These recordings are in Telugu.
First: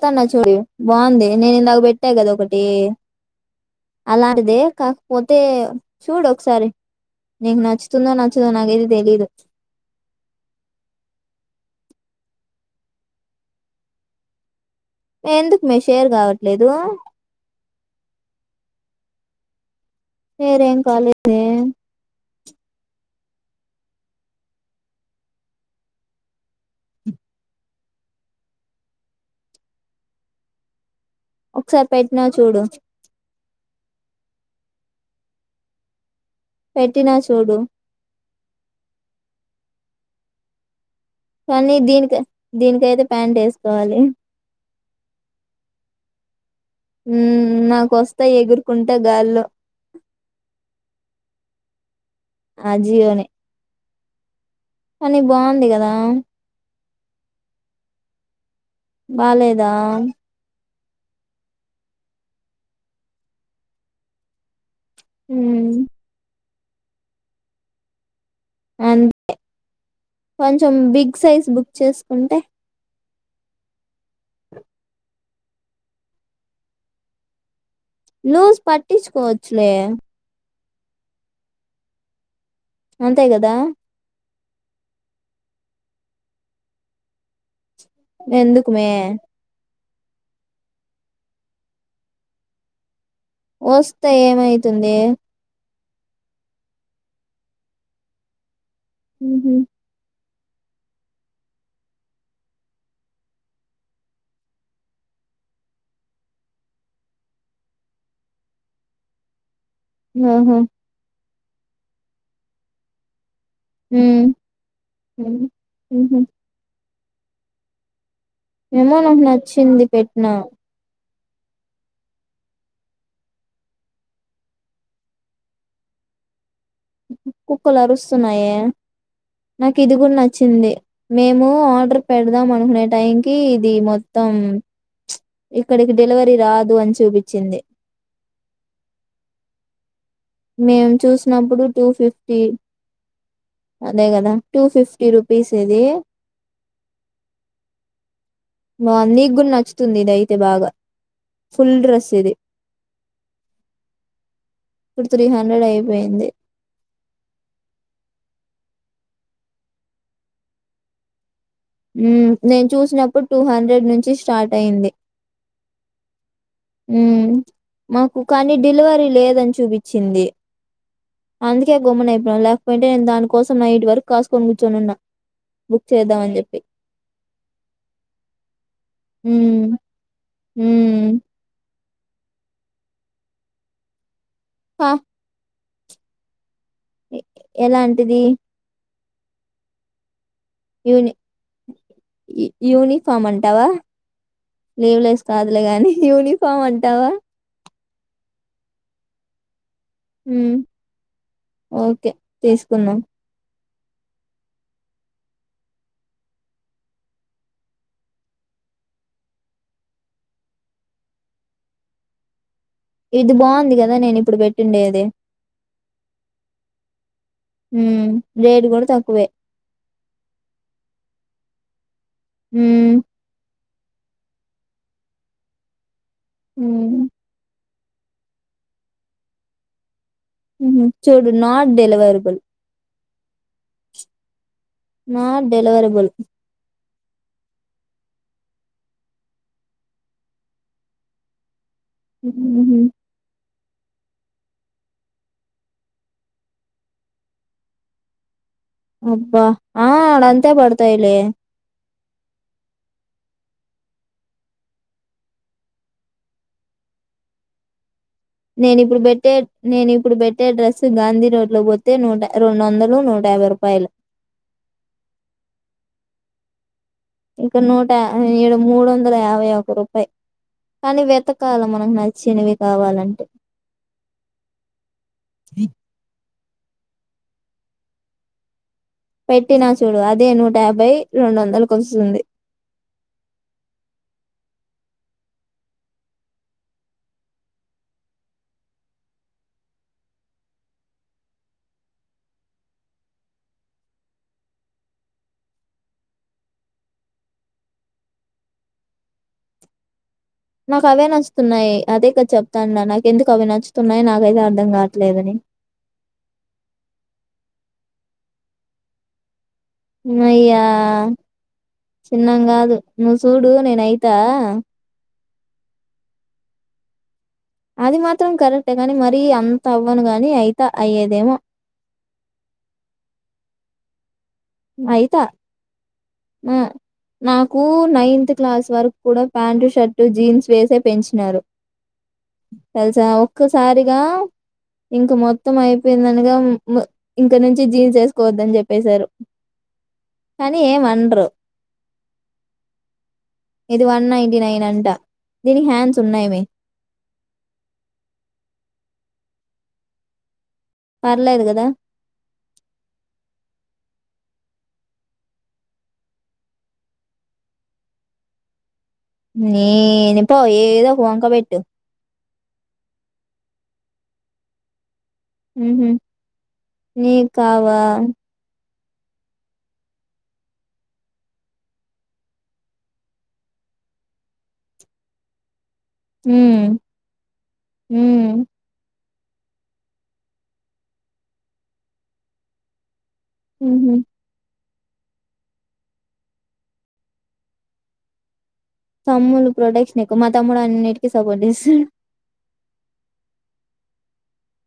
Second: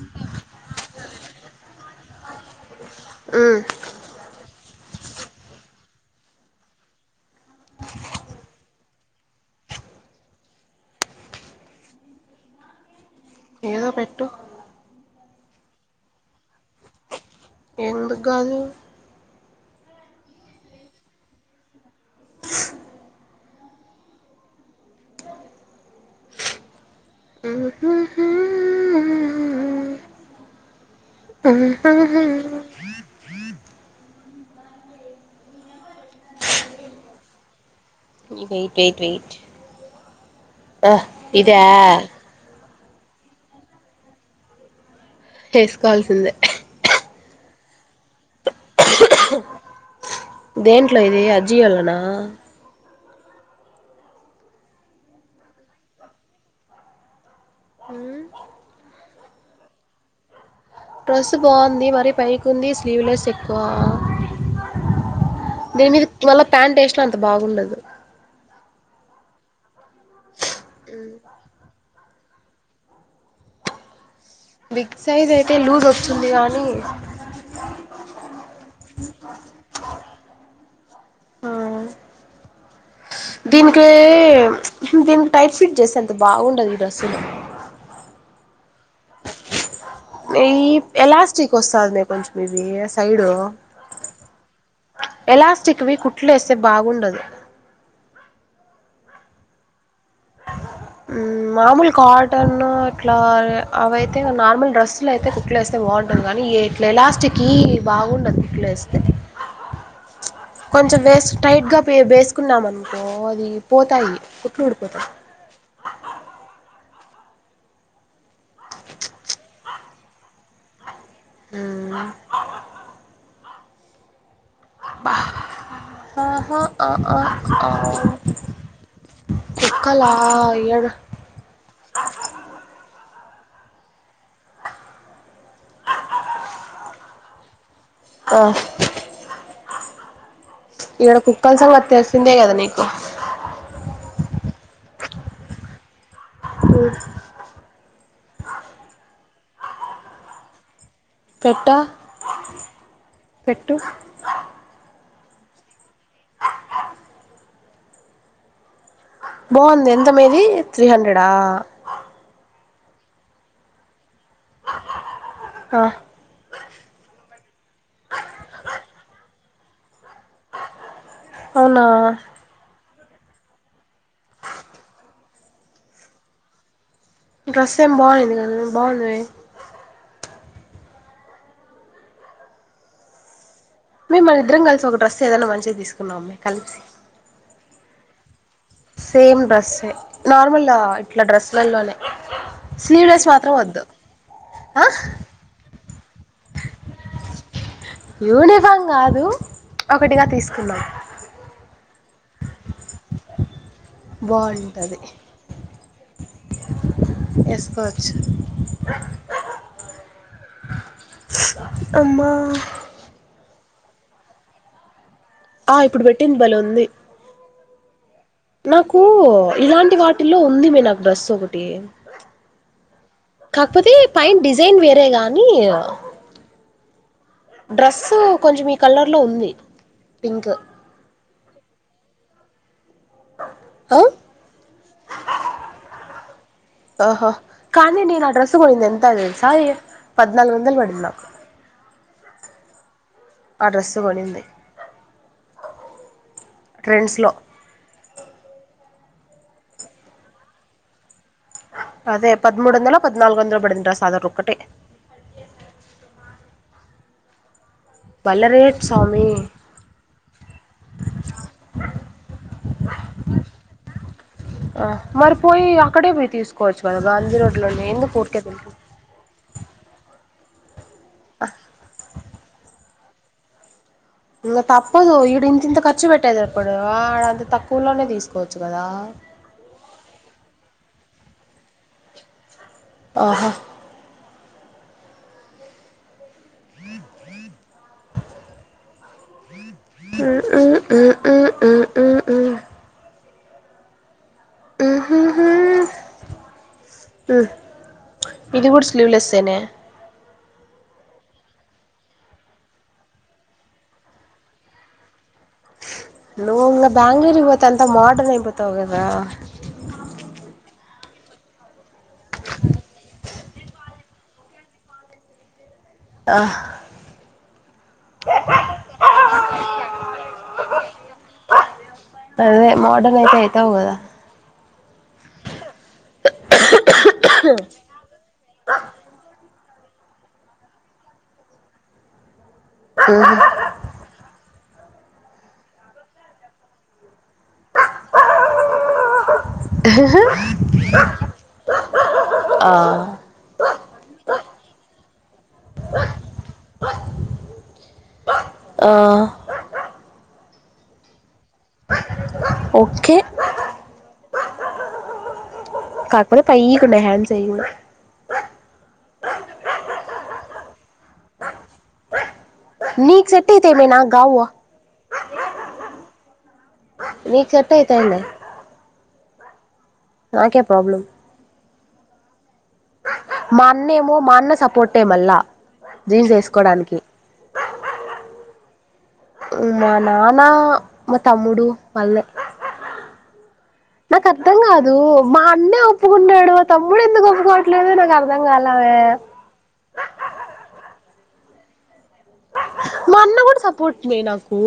చెస్తన్నా చూడు బాగుంది నేను ఇందాక పెట్టా కదా ఒకటి ఉమ్ అలాంటిది క పోతే చూడు ఒకసారి నీకు నచ్చుతుందో నచ్చదో నాకైతే తెలీదు ఏదో పెట్టు ఎందుకు మే షేర్ కావట్లేదు ఎందుకు కాదు శేర్ ఏం కాలేదే ఒకసారి హ్మ పెట్టినా చూడు హ్మ పెట్టినా చూడు వెయిట్ వెయిట్ వెయిట్ హ్ ఇదా దీనికయితే ప్యాంట్ వేసుకోవాలి వేసుకోవాల్సిందే ఉ నాక వస్తాయ్ ఎగురుకుంట గాల్లో దేంట్లో ఇది అజియో లోన అజియో నే కానీ బాగుంది కదా హ్మ్ బాలేదా డ్రెస్ బాగుంది మరి పైకి ఉంది స్లీవ్లెస్ ఎక్కువ ఉమ్, నేనిది [unintelligible] ప్యాంట్ వేస్తే అంత బాగుండదు అంతే కొంచెం బిగ్ సైజ్ బుక్ చేసు ఉంటే బిగ్ సైజ్ అయి తే లూజు వస్తుంది గాని లూస్ పట్టించుకోవచ్చులే ఆ అంతే కదా దీనికి దీనికి టైట్ ఫిట్ చేసాను అది బాగుండదు ఈ డ్రెస్సులో ఎందుకుమే ఏయి ఎలాస్టిక్ వస్తాంది కొంచెం ఇది వస్తే ఏమైతుంది అవి కుట్లేస్తే బాగుండదు ఊహూ హ్మ్ మామూలు కాటను ఇట్లా అ అవైతే నార్మల్ డ్రెస్లు అయితే కుట్లు వేస్తే బావుంటది గానీ ఇట్లా ఎలాస్టిక్కియి బాగుండదు కుట్లు వేస్తే ఆహా కొంచెం వేస్ట్ టైట్ గా పె వేసుకున్నామనుకో అది పోతాయి ఉమ్ కుట్లు ఊడిపోతాయి ఉమ్, ఉహు ఏమో నాకు నచ్చింది పెట్న అ ఆహా ఆ ఆ ఆ కుక్కలు అరుస్తున్నాయే నాకు ఇది కుక్కలా కూడా నచ్చింది ఈడ మేము ఆర్డర్ పెడదాం అనుకునే టైం కీ ఇది మొ మొత్తం ఇక్కడికి డెలివరీ రాదు అని చూపించింది మేము ఈడ కుక్కల చూసినప్పుడు టూ సంగతి తెలిసిందే ఫిఫ్టీ కదా నీకు అదే కదా టూ ఫిఫ్టీ రుపీస్ ఇది హ్మ్ బావుంది నీకు గూడ నచ్చుతుంది ఇది అయితే బాగా పెట్ట ఫుల్ డ్రెస్ ఇది పెట్టు ఇది త్రీ హండ్రెడ్ అయి వేంది బాగుంది ఎంతమ్మా ఇది త్రీ హండ్రెడా మ్మ్ నేను చూసినప్పుడు టూ హండ్రెడ్ నుంచి స్టార్ట్ అయింది ఉమ్మ్ మాకు కానీ డెలివరీ లేదని చూపించింది అందుకే అవునా గమ్మున అయిపోయాం లేకపోయి ఉ నేను దాని కోసం నైట్ వరకు కాసుకొని కూర్చోనున్న బుక్ చేద్దామని చెప్పి డ్రెస్ ఏం బాగుండిది కదా బాగున్నది ఉమ్మ్ మీ మనిద్దరం కలిసి పా ఒక డ్రెస్ ఏదనా మంచిది తీసుకున్నామ్మ కలిసి ఎ ఎలాంటిది సేమ్ డ్రెస్సే నార్మల్ యూని ఇట్లా డ్రెస్సులలోనే యు యూనిఫార్మ్ స్లీవ్లెస్ మాత్రం అంటావా? వద్దు యూనిఫామ్ అంటావా యూనిఫామ్ కాదు ఒకటిగా హ్మ్. తీసుకుందాం ఓకే తీసుకుందాం బాగుంటది వేసుకోవచ్చు అమ్మా ఇది బాగుంది కదా నేను ఇప్పుడు పెట్టిండేది ఆ ఇప్పుడు పెట్టింది బలే ఉంది ఉమ్మ్ నాకు ఇలాంటి వాటి ఇటిలో ఉంది మే నాకు డ్రస్ ఒకటి ఉమ్మ్ కాకపోతే పైన డిజైన్ వేరే గాని ఉ డ్రెస్ కొంచెం ఈ కలర్ లో ఉంది పింక్ ఉహు చూడు నాట్ డెలివరబుల్ ఆ నాట్ డెలివరబుల్ ఓహో కానీ నను అడ్రెస్సు కొనింది ఎంత తెలుసా పధ్నాలుగు వందలు పడింది నాకు మ్మ్ ఆ డ్రెస్సు కొనింది ట్రైన్స్ లో అబ్బా ఆ ఆడ అంతే పడతాయిలే అదే పదమూడు వందల పధ్నాలుగు వందలో పడింది అడ్రస్ ఒకటే నేనిప్పుడు పెట్టే నేనిప్పుడు పెట్టే డ్రెస్ గాంధీ రోడ్లో పోతే నూట రెండు వందలు నూట యాభై రూపాయలు కోచ్ ఇక్కడ నూట ఏడు మూడు వందల యాభై ఒక్క రూపాయి కానీ వెతకాాల మనకు చినవి కావాలంటే ఇం తప్పదు ఇడు ఇంత తింత ర్చు పెట్టేదారు ఇప్పుడు వాడంత తక్కువలోనే తీసుకోవచ్చు కదా పెట్టినా చూడు అదే నూట యాబ్భై రెండు వందలకి వస్తుంది ఆహా ఇది కూడా స్లీవ్లెస్సేనే నాకు అవే నచ్చుతున్నాయి అదేదా చెప్తాండా నాకు ఎందుకు అవి నచ్చుతున్నాయి నాకైతే అర్థం కావట్లేదని నువ బ్యాంగ్ళూర్ ఇవత్ అంత మోడ్రన్ ఇపోతగదా చిన్నంగాదు ను చూడు నేన అయితా ఆ అది మాత్రం కరెక్టే ని మరీ అంత అవ్వను గాని అయిత అయ్యేదేమో అదే మోడర్న్ అయితే అయితావు కదా అయితా నాకు నైన్త్ క్లాస్ వరకు కూడా పంట షర్ట్ జీన్స్ వేసే పెంచినారు తెలుసా ఒక్కసారిగా ఇంక మొత్తం అయిపోయిందనగా ఇంక నుంచి జీన్స్ వేసుకోవద్దని చెప్పే కానీ ఏం వండరు ఆ ఇది వన్ నైటీ నైన్ అంట దీనికి హ్యాండ్స్ ఉన్నాయమ ఆ పర్లేదు కద ఓకే కకపులే పైకుంట హ్యాండ్ చేయ ననిప్పు ఏదో పోవకా పెట్టు నీకు సెట్యితేమే నా గవ్వ నీకు సెట్ నీకావా అయితాయిలే నాక్యా ప్రాబ్లం మన్నేమో మన్న సపోటేమల్లా హ హ మా నానా మా తమ్ముడు మళ్ళ ఉహు మ కదంగా మా అన్నే ఒప్పుకుంటాడు తమ్ముడు ఎందుకు ఒప్పుకోవట్లేదుో నాకు అర్థం కాల తమ్ములు ప్రొడక్షట్స్ ఎకువ మా తమ్ముడు అన్నిటి సబనిసి మా అన్న కూడా సపోర్ట్మే నాకు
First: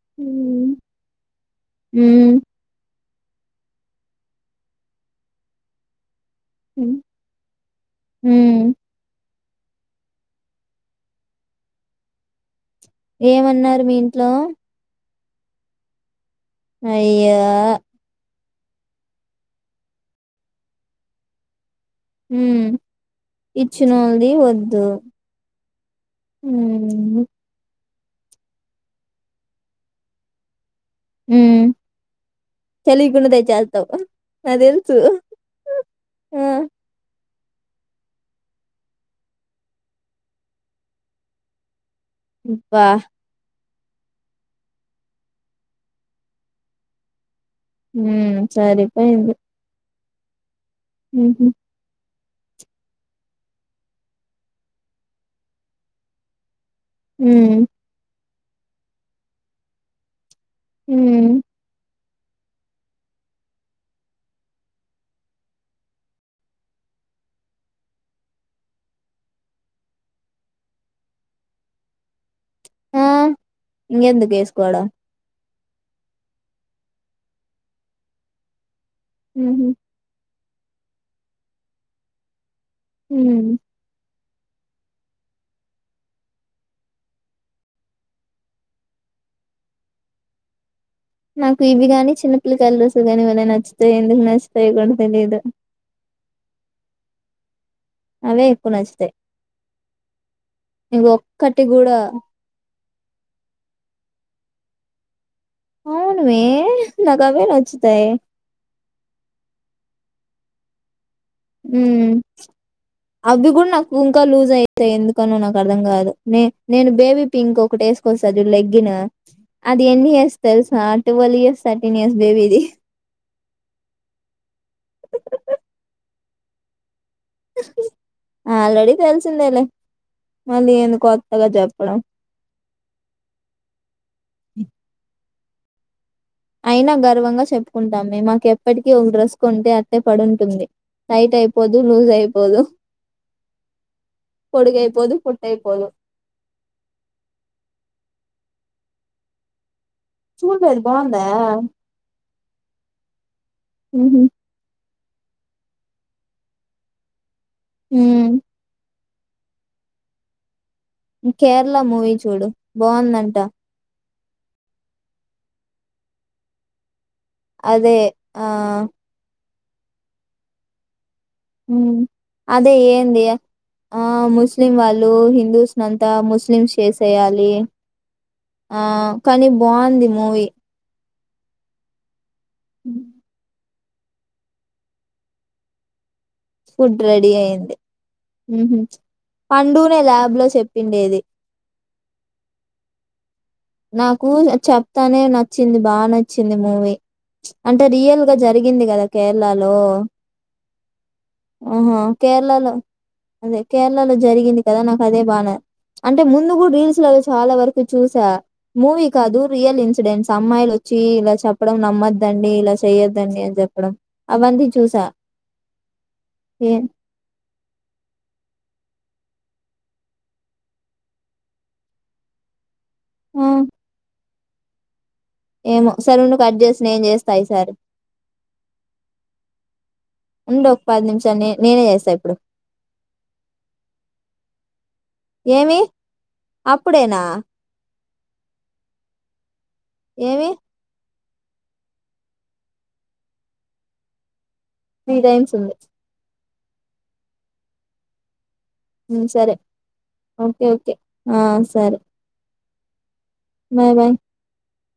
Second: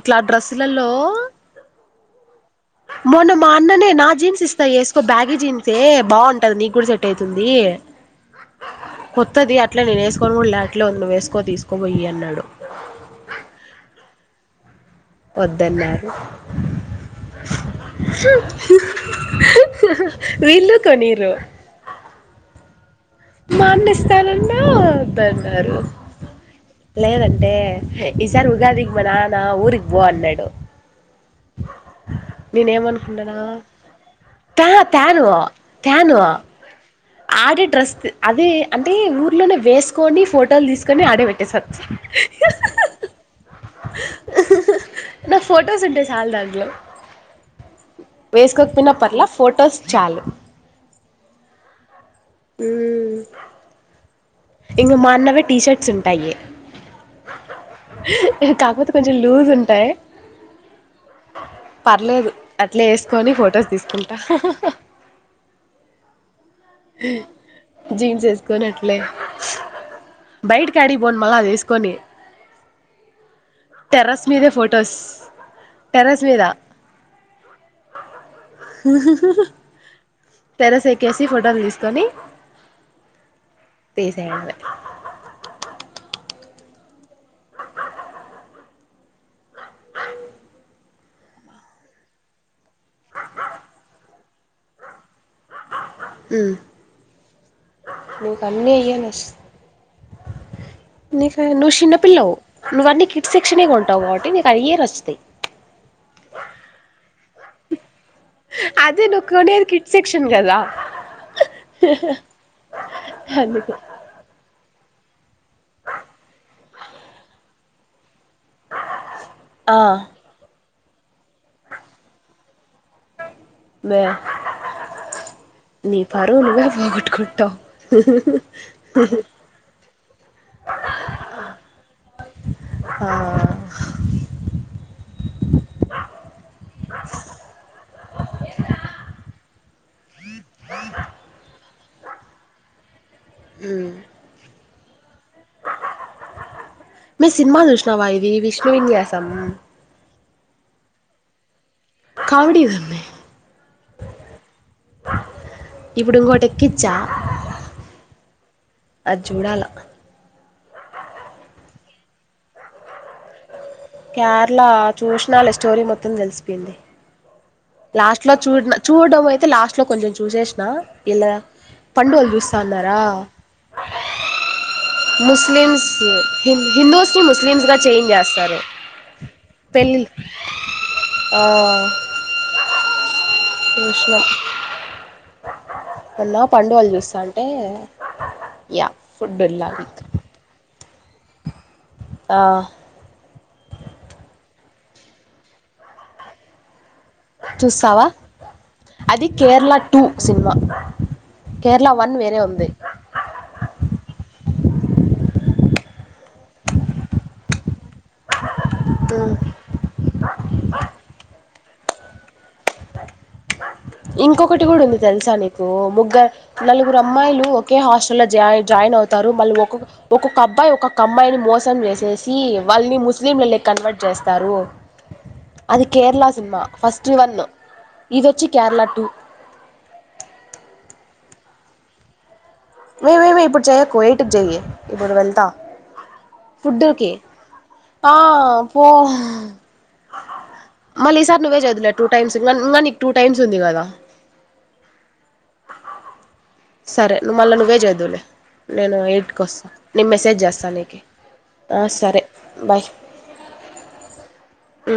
ఇట్లా డ్రస్సులలో హ మొన్న మా అన్ననే నా జీన్స్ ఇస్తాయి వేసుకో బ్యాగ జీన్సే బాగుంటా నీ కూడా ఉమ్. సెట్ అవుతుంది ఉమ్. వస్తుంది అట్లా నేను వేసుకొని కూడా లాట్లోన్న వేసుకో తీసుకోబోయి అన్నాడు ఏమన్నారు మీ ఇంట్లో వద్దన్నారు అయో వీళ్ళు కొనీరు హ మా అడిస్తానన్నాద్దన్నారు ఉమ్ లేదంటే ఈసారి ఉగాదిగ బ నా నా ఊరిగ బో అన్నాన్నాడు హ నేనేమనుకున్నానా చలికున్నదాయి చేస్తావ నా తా తెలుసు తాను తాను ఆ ఆడే డ్రస్ అదే అంటే ఊర్లోనే వేసుకొని ఫోటోలు తీసుకొని ఆడే పెట్టేసారు వా నా ఫటోస్ ఉంటే సల్దాంగ్ ఉమ్ వేసుక పిన్న పర్లే ఫటోస్ చాలు హ హ ఇంక మాన్నవే టీషర్ట్స్ ఉంటాయి హ కాకపోతే కొంచెం లూజ ఉంటాయి హ అట్లేదు అట్లే వేసుకొని ఫొటోస్ తీసుకుంటా జీన్స్ వేసుకొని అట్లే బయటకి అడిగిపోను మళ్ళా అది వేసుకొని ఆ టెరస్ ఇంకెందుకు మీధ వేసుకోవడం ఫోటోస్ టెరస్వేరా ఉ ఉహు తర స ఎకిసి ఫోట ఆర్డర్ తీసుకని హ తీసైంది నాకు ఇవి గాని చిన్నపిల్లకాయల రోజులు గానీ ఇవన్న నచ్చుతాయి ఎందుకు నచ్చుతాయ కూడా తెలియదు ను అవే ఎక్కువ నచ్చుతాయి ఇంక ఒక్కటి నుషన్న కూడా పిల్లా ను క కిట్ శిక్షణగా కొంటావు కాబట్టి నీకు అవియే వస్తాయి అవునువే అదే నొక్కనేది శిక్షన్ కదా మ్మ్ అవి కూడా అందుకే నాకు ఇంకా లూజ్ అయి ఎందుకనో నాకు అర్థం కాదు నే నేను బేబీ పింక్ ఒకటే ఒకసారి లెగ్గిను ఆ అంటే ఎన్ని ఇయర్స్ తెల్సు ఆ టువల్ ఇయర్స్, థర్టీన్ ఇయర్స్ బేబీది నీ పరువు నువ్వే పోగుట్కుం ఆల్రెడీ తెలిసిందేలే మళ్ళీ ఏంది కొత్తగా చెప్పడం ఆ అయినా గర్వంగా చెప్పుకుంటాం మేము మాకు ఎప్పటికి ఒక డ్రెస్ కొంటే అట్టే పడుంటుంది టైట్ అయిపోదు లూజ్ అయిపోదు మ్మ్ పొడుగు అయిపోదు మా సినిమా చూసినావా ఇది ది విష్ణు విన్యాసమా చూడలేదు బాందా కామిడిగుంది మ్మ్ ఇప్పుడు ఇంకోటెక్కించ మ్మ్ అది చూడాల కేరళ మూవీ చూడు బాగుందంటా కేరళ చూసినాలే స్టోరీ మొత్తం తెలిసిపోయింది అదే లాస్ట్ లో ఆ చూడ చూడడం అయితే లాస్ట్ ఇంట్లో కొంచెం చూసేసిన ఇలా పండు వాళ్ళు చూస్తా అదే అన్నారా ఏంది ఆ ముస్లిం వాళ్ళు ముస్లిమ్స్ హిందూస్నంతా హిం- ముస్లిమ్స్ హిందూస్ని చేసేయాలి ముస్లిమ్స్గా చేంజ్ చేస్తారు ఆ కానీ బాగుంది మూవీ ఓ మ్మ్ చూసినా ఫుడ్ రెడీ అయింది. యా ఫుడ్ వెళ్ళాలి పండునే ల్యాబ్ చేసేది పిండేది ఆ నాకు చెప్తానే నచ్చింది బాగా నచ్చింది మూవీ అంటే చూస్తావా రియల్ గా జరిగింది కదా అది కేరళ కేరళలో టూ సినిమా కేరళ ఆహా వన్ వేరే ఉంది కేరళలో అదే కేరళలో జరిగింది కదా నాకు అదే బానే అంటే ముందు కూడా రీల్స్ లో చాలా వరకు చూసా మూవీ కాదు రియల్ ఇన్సిడెంట్స్ అమ్మాయిలు వచ్చి చెప్పడం నమ్మద్దండి ఇంకొకటి అవన్నీ కూడా ఉంది చూసా. తెలుసా నీకు ముగ్గురు, ఏ నలుగురు అమ్మాయిలు ఒకే హాస్టల్ లో జా జాయిన్ అవుతు ారు మళ్ళీ ఒక్క ఒక్కొక్క అబ్బాయి ఒక్కొక్క అమ్మాయిని మోసం చేసేసి వాళ్ళని ఆ! ముస్లింల కన్వర్ట్ చేస్ తరు ఏమో సరే నువ్ కట్ చేసి, నేన్ ఫస్ట్ చేస్తా వన్ ఈ సారి ఇదొచ్చి కేరళ టు ఉండు ఒక నేనే చేస్తా ఇప్పుడు మేమేమి ఇప్పుడు చెయ కోేటకి చెయ్య ఇప్పుడు వెళ్తా ఏమి? ఫుడ్కి అప్పుడేనా? ఆ పో ఏమి మళ్ళీ ఈసారి నువ్వే చదువులేవు టూ టైమ్స్ ఇం ఇంకా నీకు టూ టైమ్స్ ఉంది కదా త్రీ టైమ్స్ ఉంది సరే ను మళ్ళ ను్వేజ్ అయిదులే నేను హ్మ్. ఇంటికి సరే. వస్తాను నేను మెసేజ్ ఓకే. చేస్తాను ఓకే. నీకు ఆ! సరే బాయ్ బాయ్ బాయ్ ఆ